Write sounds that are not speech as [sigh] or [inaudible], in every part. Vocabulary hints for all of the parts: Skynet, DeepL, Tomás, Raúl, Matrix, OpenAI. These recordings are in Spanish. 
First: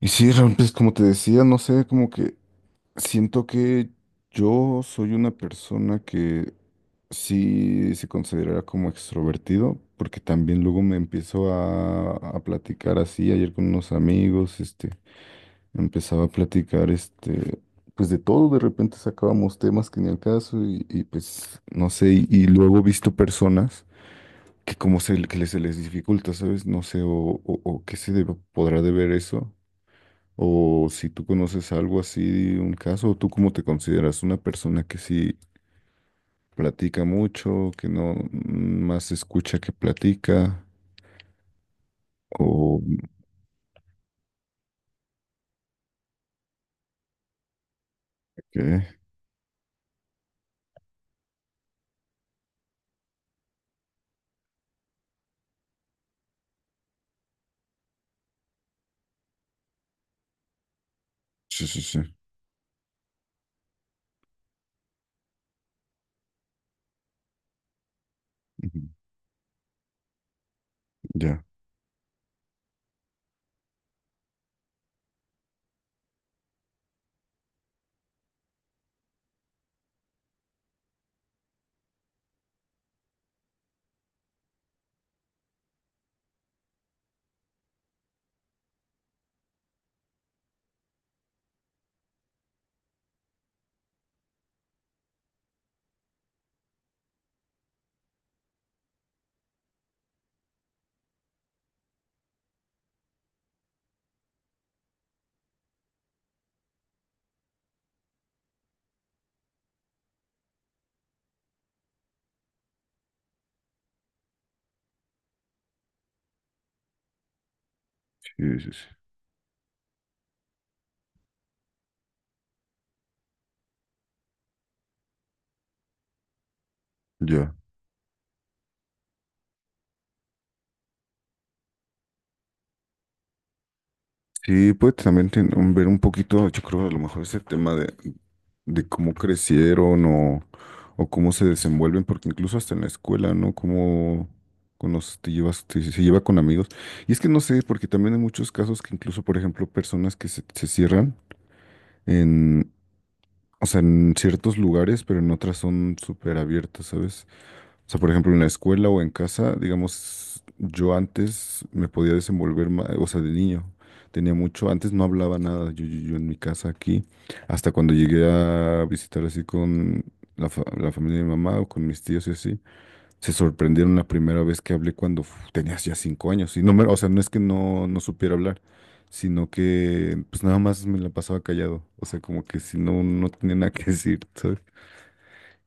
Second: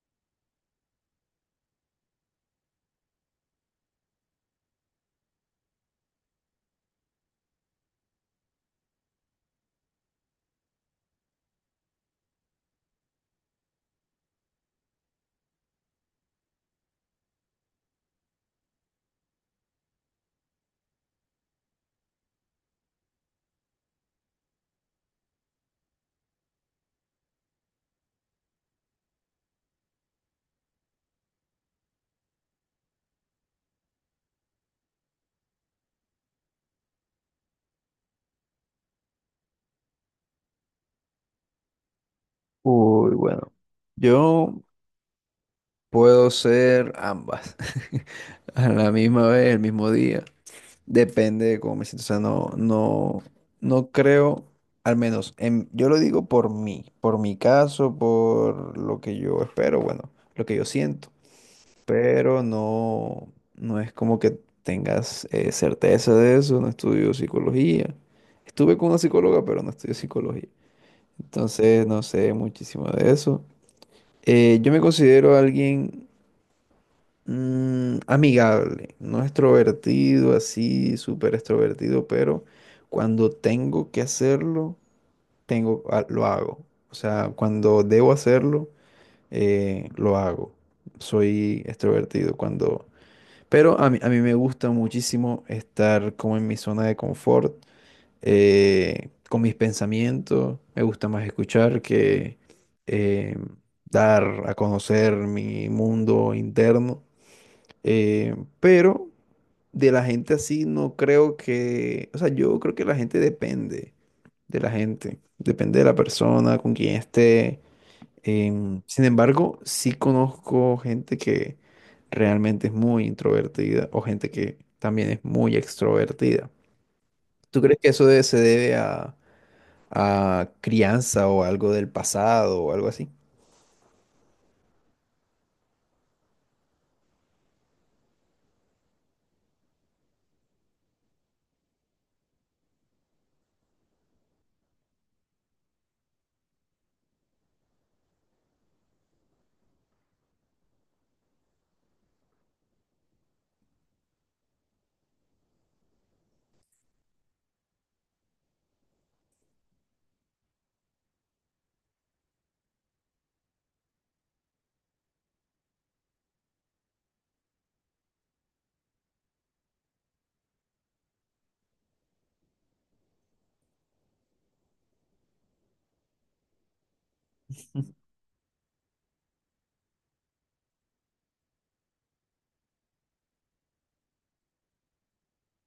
Y sí, Raúl, pues como te decía, no sé, como que siento que yo soy una persona que sí se considera como extrovertido, porque también luego me empiezo a platicar así, ayer con unos amigos, empezaba a platicar, pues de todo, de repente sacábamos temas que ni al caso pues, no sé, y luego he visto personas que que se les dificulta, ¿sabes? No sé, o podrá deber eso, o si tú conoces algo así, un caso. ¿Tú cómo te consideras? ¿Una persona que sí platica mucho, que no más escucha que platica? ¿O Uy, bueno, yo puedo ser ambas [laughs] a la qué? misma vez, el mismo día, depende de cómo me siento. O sea, no creo, al menos yo lo digo por mí, por mi caso, por lo que yo espero, bueno, lo que yo siento, Sí, sí, sí. pero no, no es como que tengas certeza de eso. No estudio psicología, estuve Ujú. con una psicóloga, pero no estudio psicología, Ya, entonces no sé muchísimo de eso. Yo me considero alguien amigable, no extrovertido, así súper extrovertido, pero cuando tengo que hacerlo, lo hago. O sea, cuando debo hacerlo, lo hago. Soy extrovertido cuando... Pero a mí me gusta muchísimo estar como en mi zona de confort con mis pensamientos, me gusta más escuchar que eh, dar a conocer mi mundo interno, eh, pero de la gente así no creo que, o sea, yo creo que la gente depende de la persona con quien esté. sí, sí, sí. Sin embargo, sí conozco gente que realmente es muy introvertida o gente que también es muy extrovertida. Ya. ¿Tú crees que se debe a crianza o algo del pasado o algo así? Sí, pues también ver un poquito, yo creo a lo mejor ese tema de cómo crecieron o cómo se desenvuelven, porque incluso hasta en la escuela, ¿no? Cómo con te se lleva con amigos. Y es que no sé, porque también hay muchos casos que incluso, por ejemplo, personas que se cierran en, o sea, en ciertos lugares, pero en otras son súper abiertas, ¿sabes? O sea, por ejemplo, en la escuela o en casa, digamos, yo antes me podía desenvolver más, o sea, de niño. Tenía mucho, antes no hablaba nada, yo en mi casa aquí, hasta cuando llegué a visitar así con la familia de mi mamá o con mis tíos y así, se sorprendieron la primera vez que hablé cuando uf, tenías ya 5 años. Y o sea, no es que no supiera hablar, sino que pues nada más me la pasaba callado, o sea, como que si no, no tenía nada que decir,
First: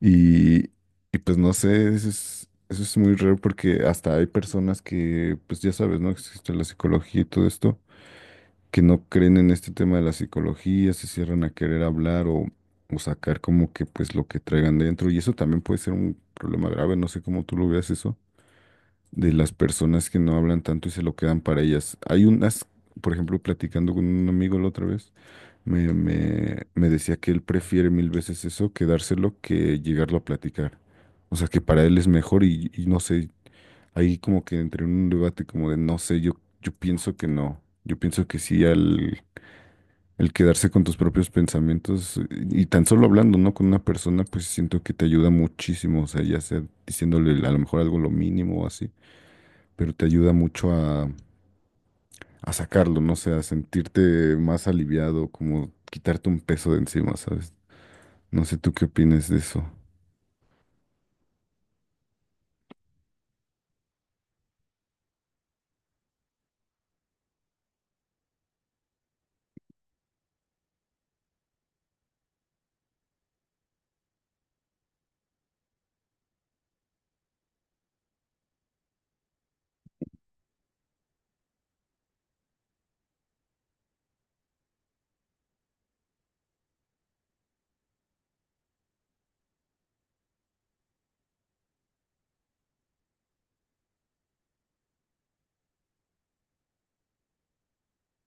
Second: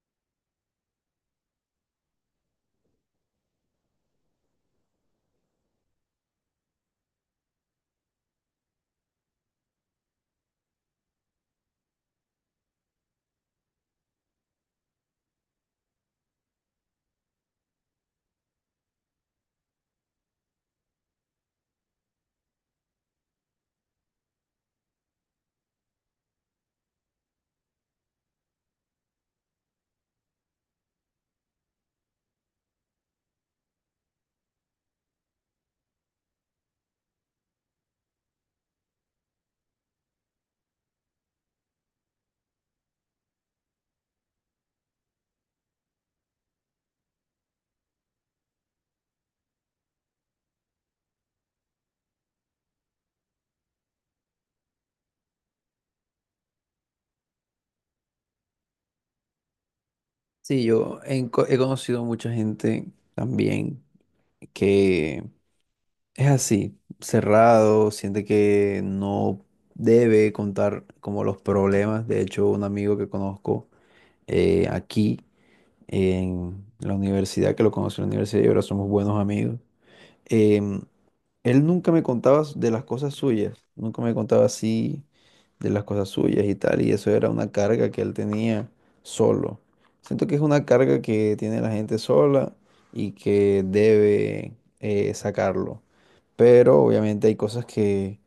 y, y pues no sé, eso es muy raro porque hasta hay personas que, pues ya sabes, ¿no? Existe la psicología y todo esto, que no creen en este tema de la psicología, se cierran a querer hablar o sacar como que pues lo que traigan dentro. Y eso también puede ser un problema grave, no sé cómo tú lo veas eso, de las personas que no hablan tanto y se lo quedan para ellas. Hay unas, por ejemplo, platicando con un amigo la otra vez. Me decía que él prefiere mil veces eso que dárselo que llegarlo a platicar. O sea, que para él es mejor y no sé, ahí como que entré en un debate como de no sé, yo pienso que no. Yo pienso que sí, al, el quedarse con tus propios pensamientos y tan solo hablando, ¿no? Con una persona, pues siento que te ayuda muchísimo. O sea, ya sea diciéndole a lo mejor algo lo mínimo o así, pero te ayuda mucho a sacarlo, no sé, a sentirte más aliviado, como quitarte un peso de encima, ¿sabes? No sé tú qué opinas de eso. Sí, yo he conocido mucha gente también que es así, cerrado, siente que no debe contar como los problemas. De hecho, un amigo que conozco aquí en la universidad, que lo conocí en la universidad y ahora somos buenos amigos, em, él nunca me contaba de las cosas suyas, nunca me contaba así de las cosas suyas y tal, y eso era una carga que él tenía solo. Siento que es una carga que tiene la gente sola y que debe sacarlo. Pero obviamente hay cosas que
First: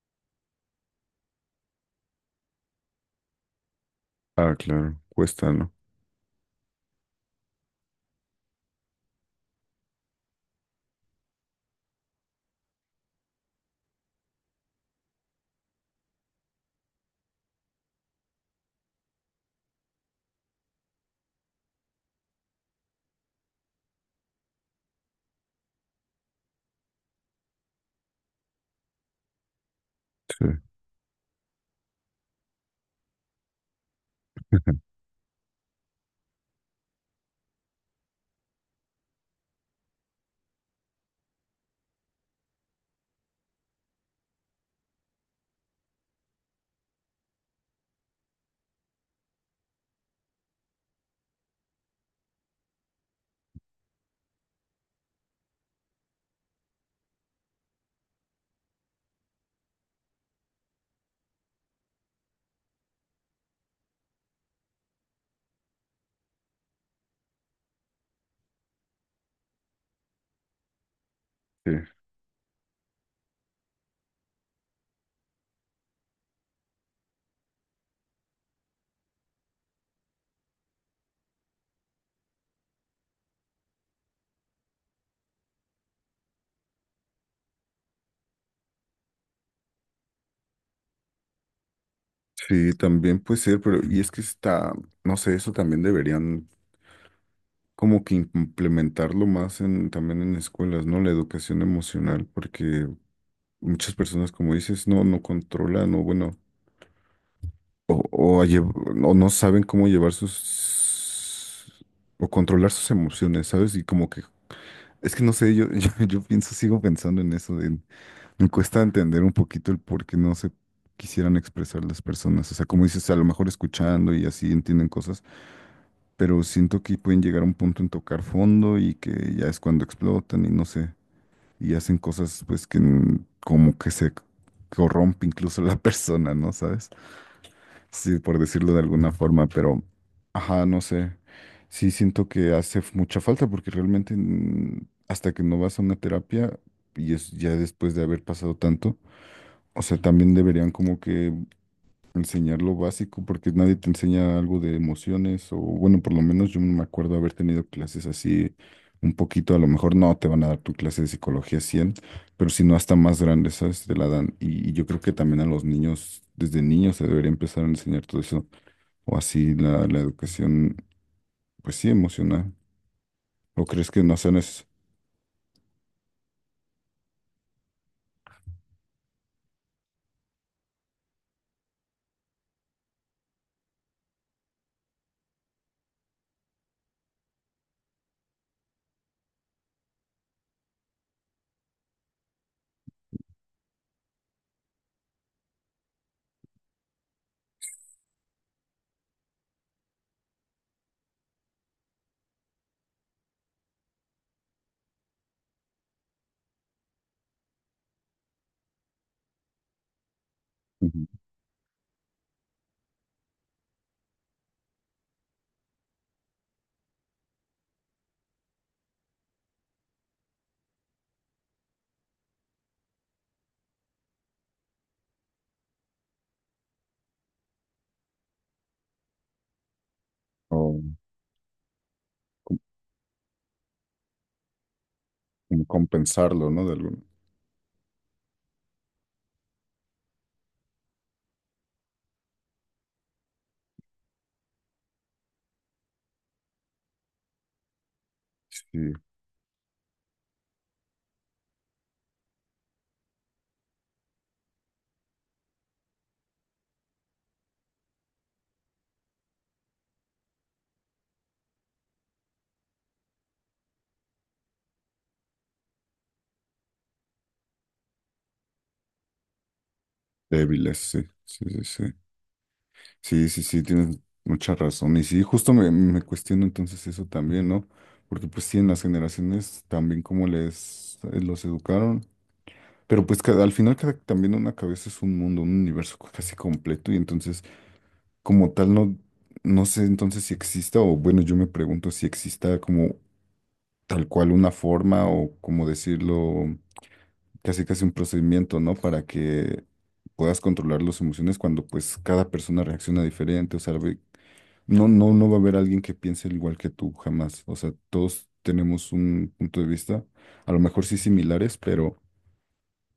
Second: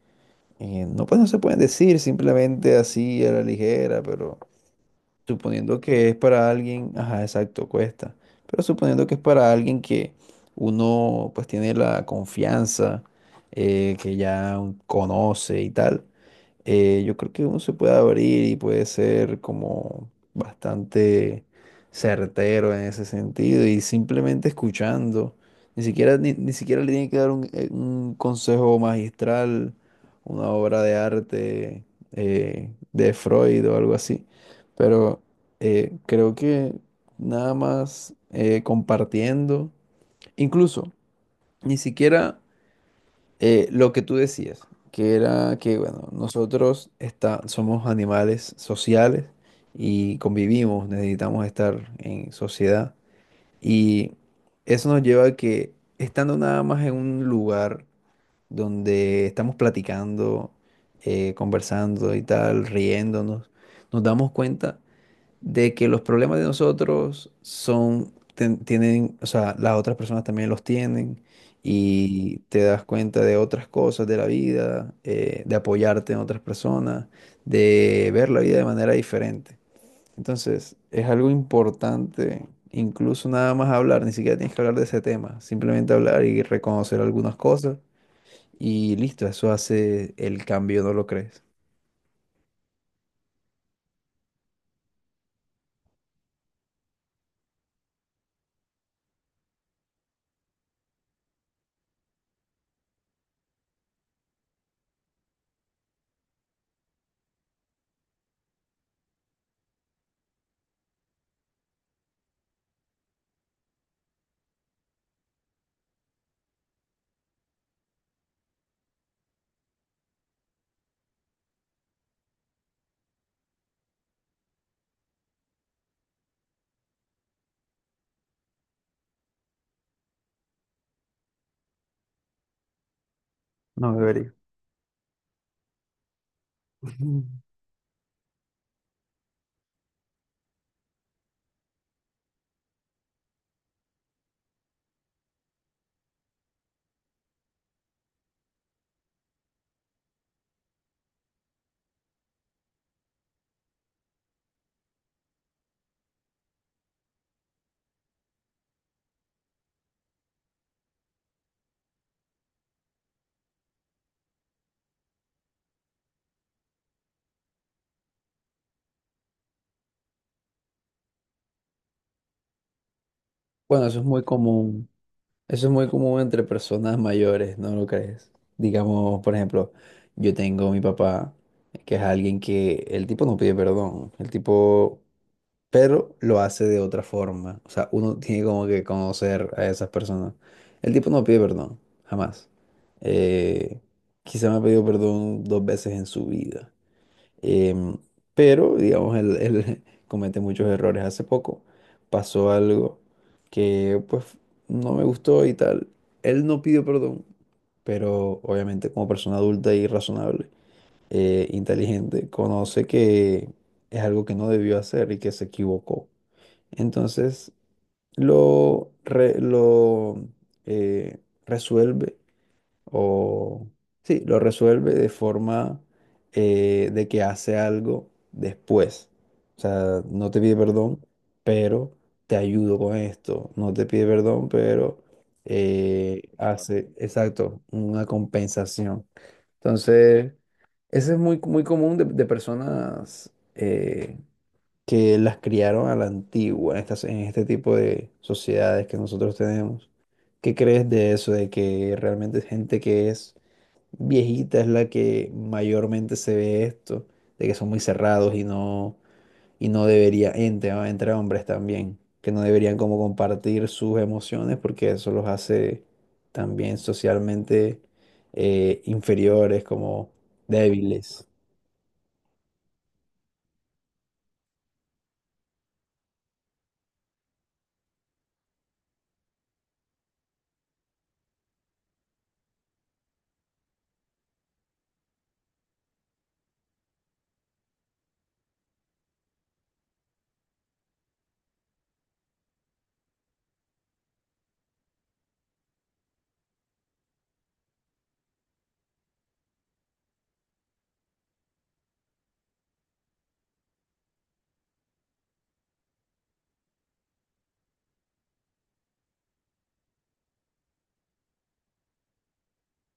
no, pues, no se pueden decir simplemente así a la ligera, pero Ah, claro, cuesta, ¿no? suponiendo que es para alguien, ajá, exacto, cuesta. Pero suponiendo que es para alguien que uno pues tiene la confianza, que ya conoce y tal, yo creo que uno se puede abrir y puede ser como bastante certero en ese sentido y simplemente escuchando. Ni siquiera, ni siquiera le tiene que dar un consejo magistral, Sí. una obra de arte de Freud o algo así. [laughs] Pero creo que nada más compartiendo, incluso ni siquiera lo que tú decías, que era que, bueno, somos animales sociales y convivimos, necesitamos estar en sociedad. Y eso nos lleva a que estando nada más en un lugar donde estamos platicando, conversando y tal, riéndonos, nos damos cuenta de que los problemas de nosotros tienen, o sea, las otras personas también los tienen Sí, y te das cuenta de otras cosas de la vida, de apoyarte en otras personas, de ver la vida de manera diferente. Entonces, es algo importante, incluso nada más hablar, ni siquiera tienes que hablar de ese tema, simplemente hablar y reconocer algunas cosas y listo, eso hace el cambio, ¿no lo crees? sí, también puede ser, pero y es que está, no sé, eso también deberían como que implementarlo más en, también en escuelas, ¿no? La educación emocional, porque muchas personas, como dices, no, no controlan, o bueno, a o no saben cómo llevar sus, o controlar sus emociones, ¿sabes? Y como que, es que no sé, yo, [laughs] yo pienso, sigo pensando en eso. Me cuesta entender un poquito el por qué no se quisieran expresar las personas. O sea, como dices, a lo mejor escuchando y así entienden cosas, pero siento que pueden llegar a un punto en tocar fondo y que ya es cuando explotan y no sé, y hacen cosas pues como que No se debería. corrompe incluso la [laughs] persona, ¿no? ¿Sabes? [laughs] Sí, por decirlo de alguna forma, pero, ajá, no sé. Sí, siento que hace mucha falta porque realmente hasta que no vas a una terapia y es ya después de haber pasado tanto. O sea, también deberían como que enseñar lo básico, porque nadie te enseña algo de emociones, o bueno, por lo menos yo no me acuerdo haber tenido clases así un poquito, a lo mejor no te van a dar tu clase de psicología 100, pero si no hasta más grande, ¿sabes? Te la dan. Y yo creo que también a los niños, desde niños se debería empezar a enseñar todo eso, o así la educación, pues sí, emocional. ¿O Bueno, crees eso que es no muy sean es común. Eso es muy común entre personas mayores, ¿no lo crees? Digamos, por ejemplo, yo tengo a mi papá, que es alguien que el tipo no pide perdón, el tipo, pero lo hace de otra forma. O sea, uno tiene como que conocer a esas personas. El tipo no pide perdón, jamás. Eh, quizá me ha pedido perdón dos veces en su vida. Em, pero, digamos, él [laughs] comete muchos errores. Hace poco pasó algo que, pues, no me gustó y tal. Él no pidió perdón, pero obviamente como persona adulta y razonable, Ujú. Inteligente, conoce que es algo que no debió hacer y que se equivocó. Entonces, lo eh, resuelve o sí, lo resuelve de forma de que hace algo después. O sea, no te pide O perdón, pero te ayudo con esto. No te pide perdón, pero como compensarlo, ¿no? De hace, algún, exacto, una compensación. Entonces, eso es muy, muy común de personas que las criaron a la antigua, en estas, en este tipo de sociedades sí, que nosotros tenemos. ¿Qué crees de eso, de que realmente es gente que es viejita es la que mayormente se ve esto, de que son muy cerrados y no debería, entre, entre hombres también, que no deberían como compartir sus emociones porque eso los hace también socialmente inferiores, como débiles, sí, débiles? sí, sí, sí. Sí, sí, sí, tienes mucha razón. Y sí, justo me cuestiono entonces eso también, ¿no? Porque pues sí, en las generaciones también como les los educaron. Pero pues al final cada, también una cabeza es un mundo, un universo casi completo. Y entonces, como tal, no, no sé entonces si exista, o bueno, yo me pregunto si exista como tal cual una forma o como decirlo, casi casi un procedimiento, ¿no? Para que puedas controlar las emociones cuando pues cada persona reacciona diferente, o sea, no va a haber alguien que piense al igual que tú, jamás. O sea, todos tenemos un punto de vista, a lo mejor sí similares,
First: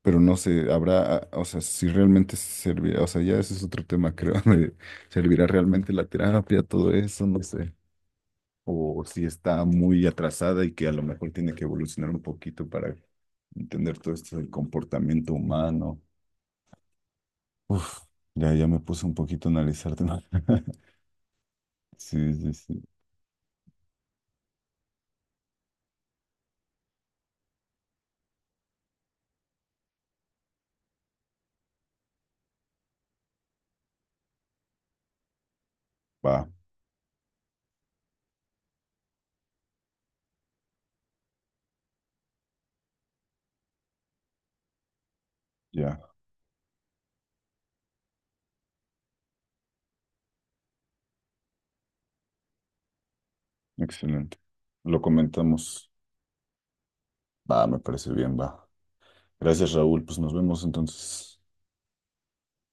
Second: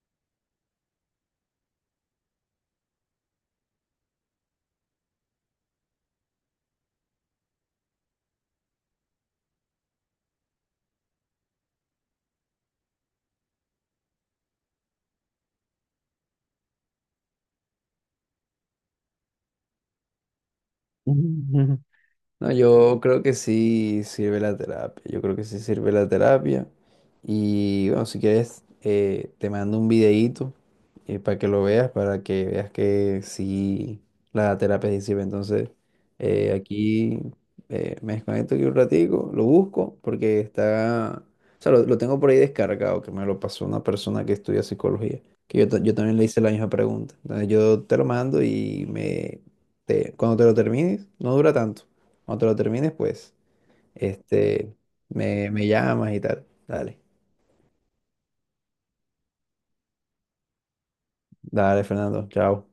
pero no sé, habrá, ah, o sea, si realmente servirá, o sea, ya ese es otro tema, creo, [laughs] de servirá realmente la terapia, todo eso, no sé. O si está muy atrasada y que a lo mejor tiene que evolucionar un poquito para entender todo esto del comportamiento humano. Uf, ya, ya me puse un poquito a analizarte, ¿no? [laughs] [laughs] Sí, No, sí, sí. yo creo que sí sirve la terapia. Yo creo que sí sirve la terapia. Y bueno, si quieres, te mando un videíto para que lo veas, para que veas que sí la terapia sí sirve. Entonces, Va, aquí me desconecto aquí un ratico, lo busco porque está, o sea, lo tengo por ahí descargado, que me lo pasó una persona que estudia psicología, que yo, yo ya. también le hice la misma pregunta. Entonces, yo te lo mando y cuando te lo termines, no dura tanto. Cuando te lo termines, pues, Excelente. este, Lo me comentamos. llamas y tal. Dale, Va, me parece bien, va. Gracias, Raúl. Pues nos vemos entonces. dale, Fernando, chao.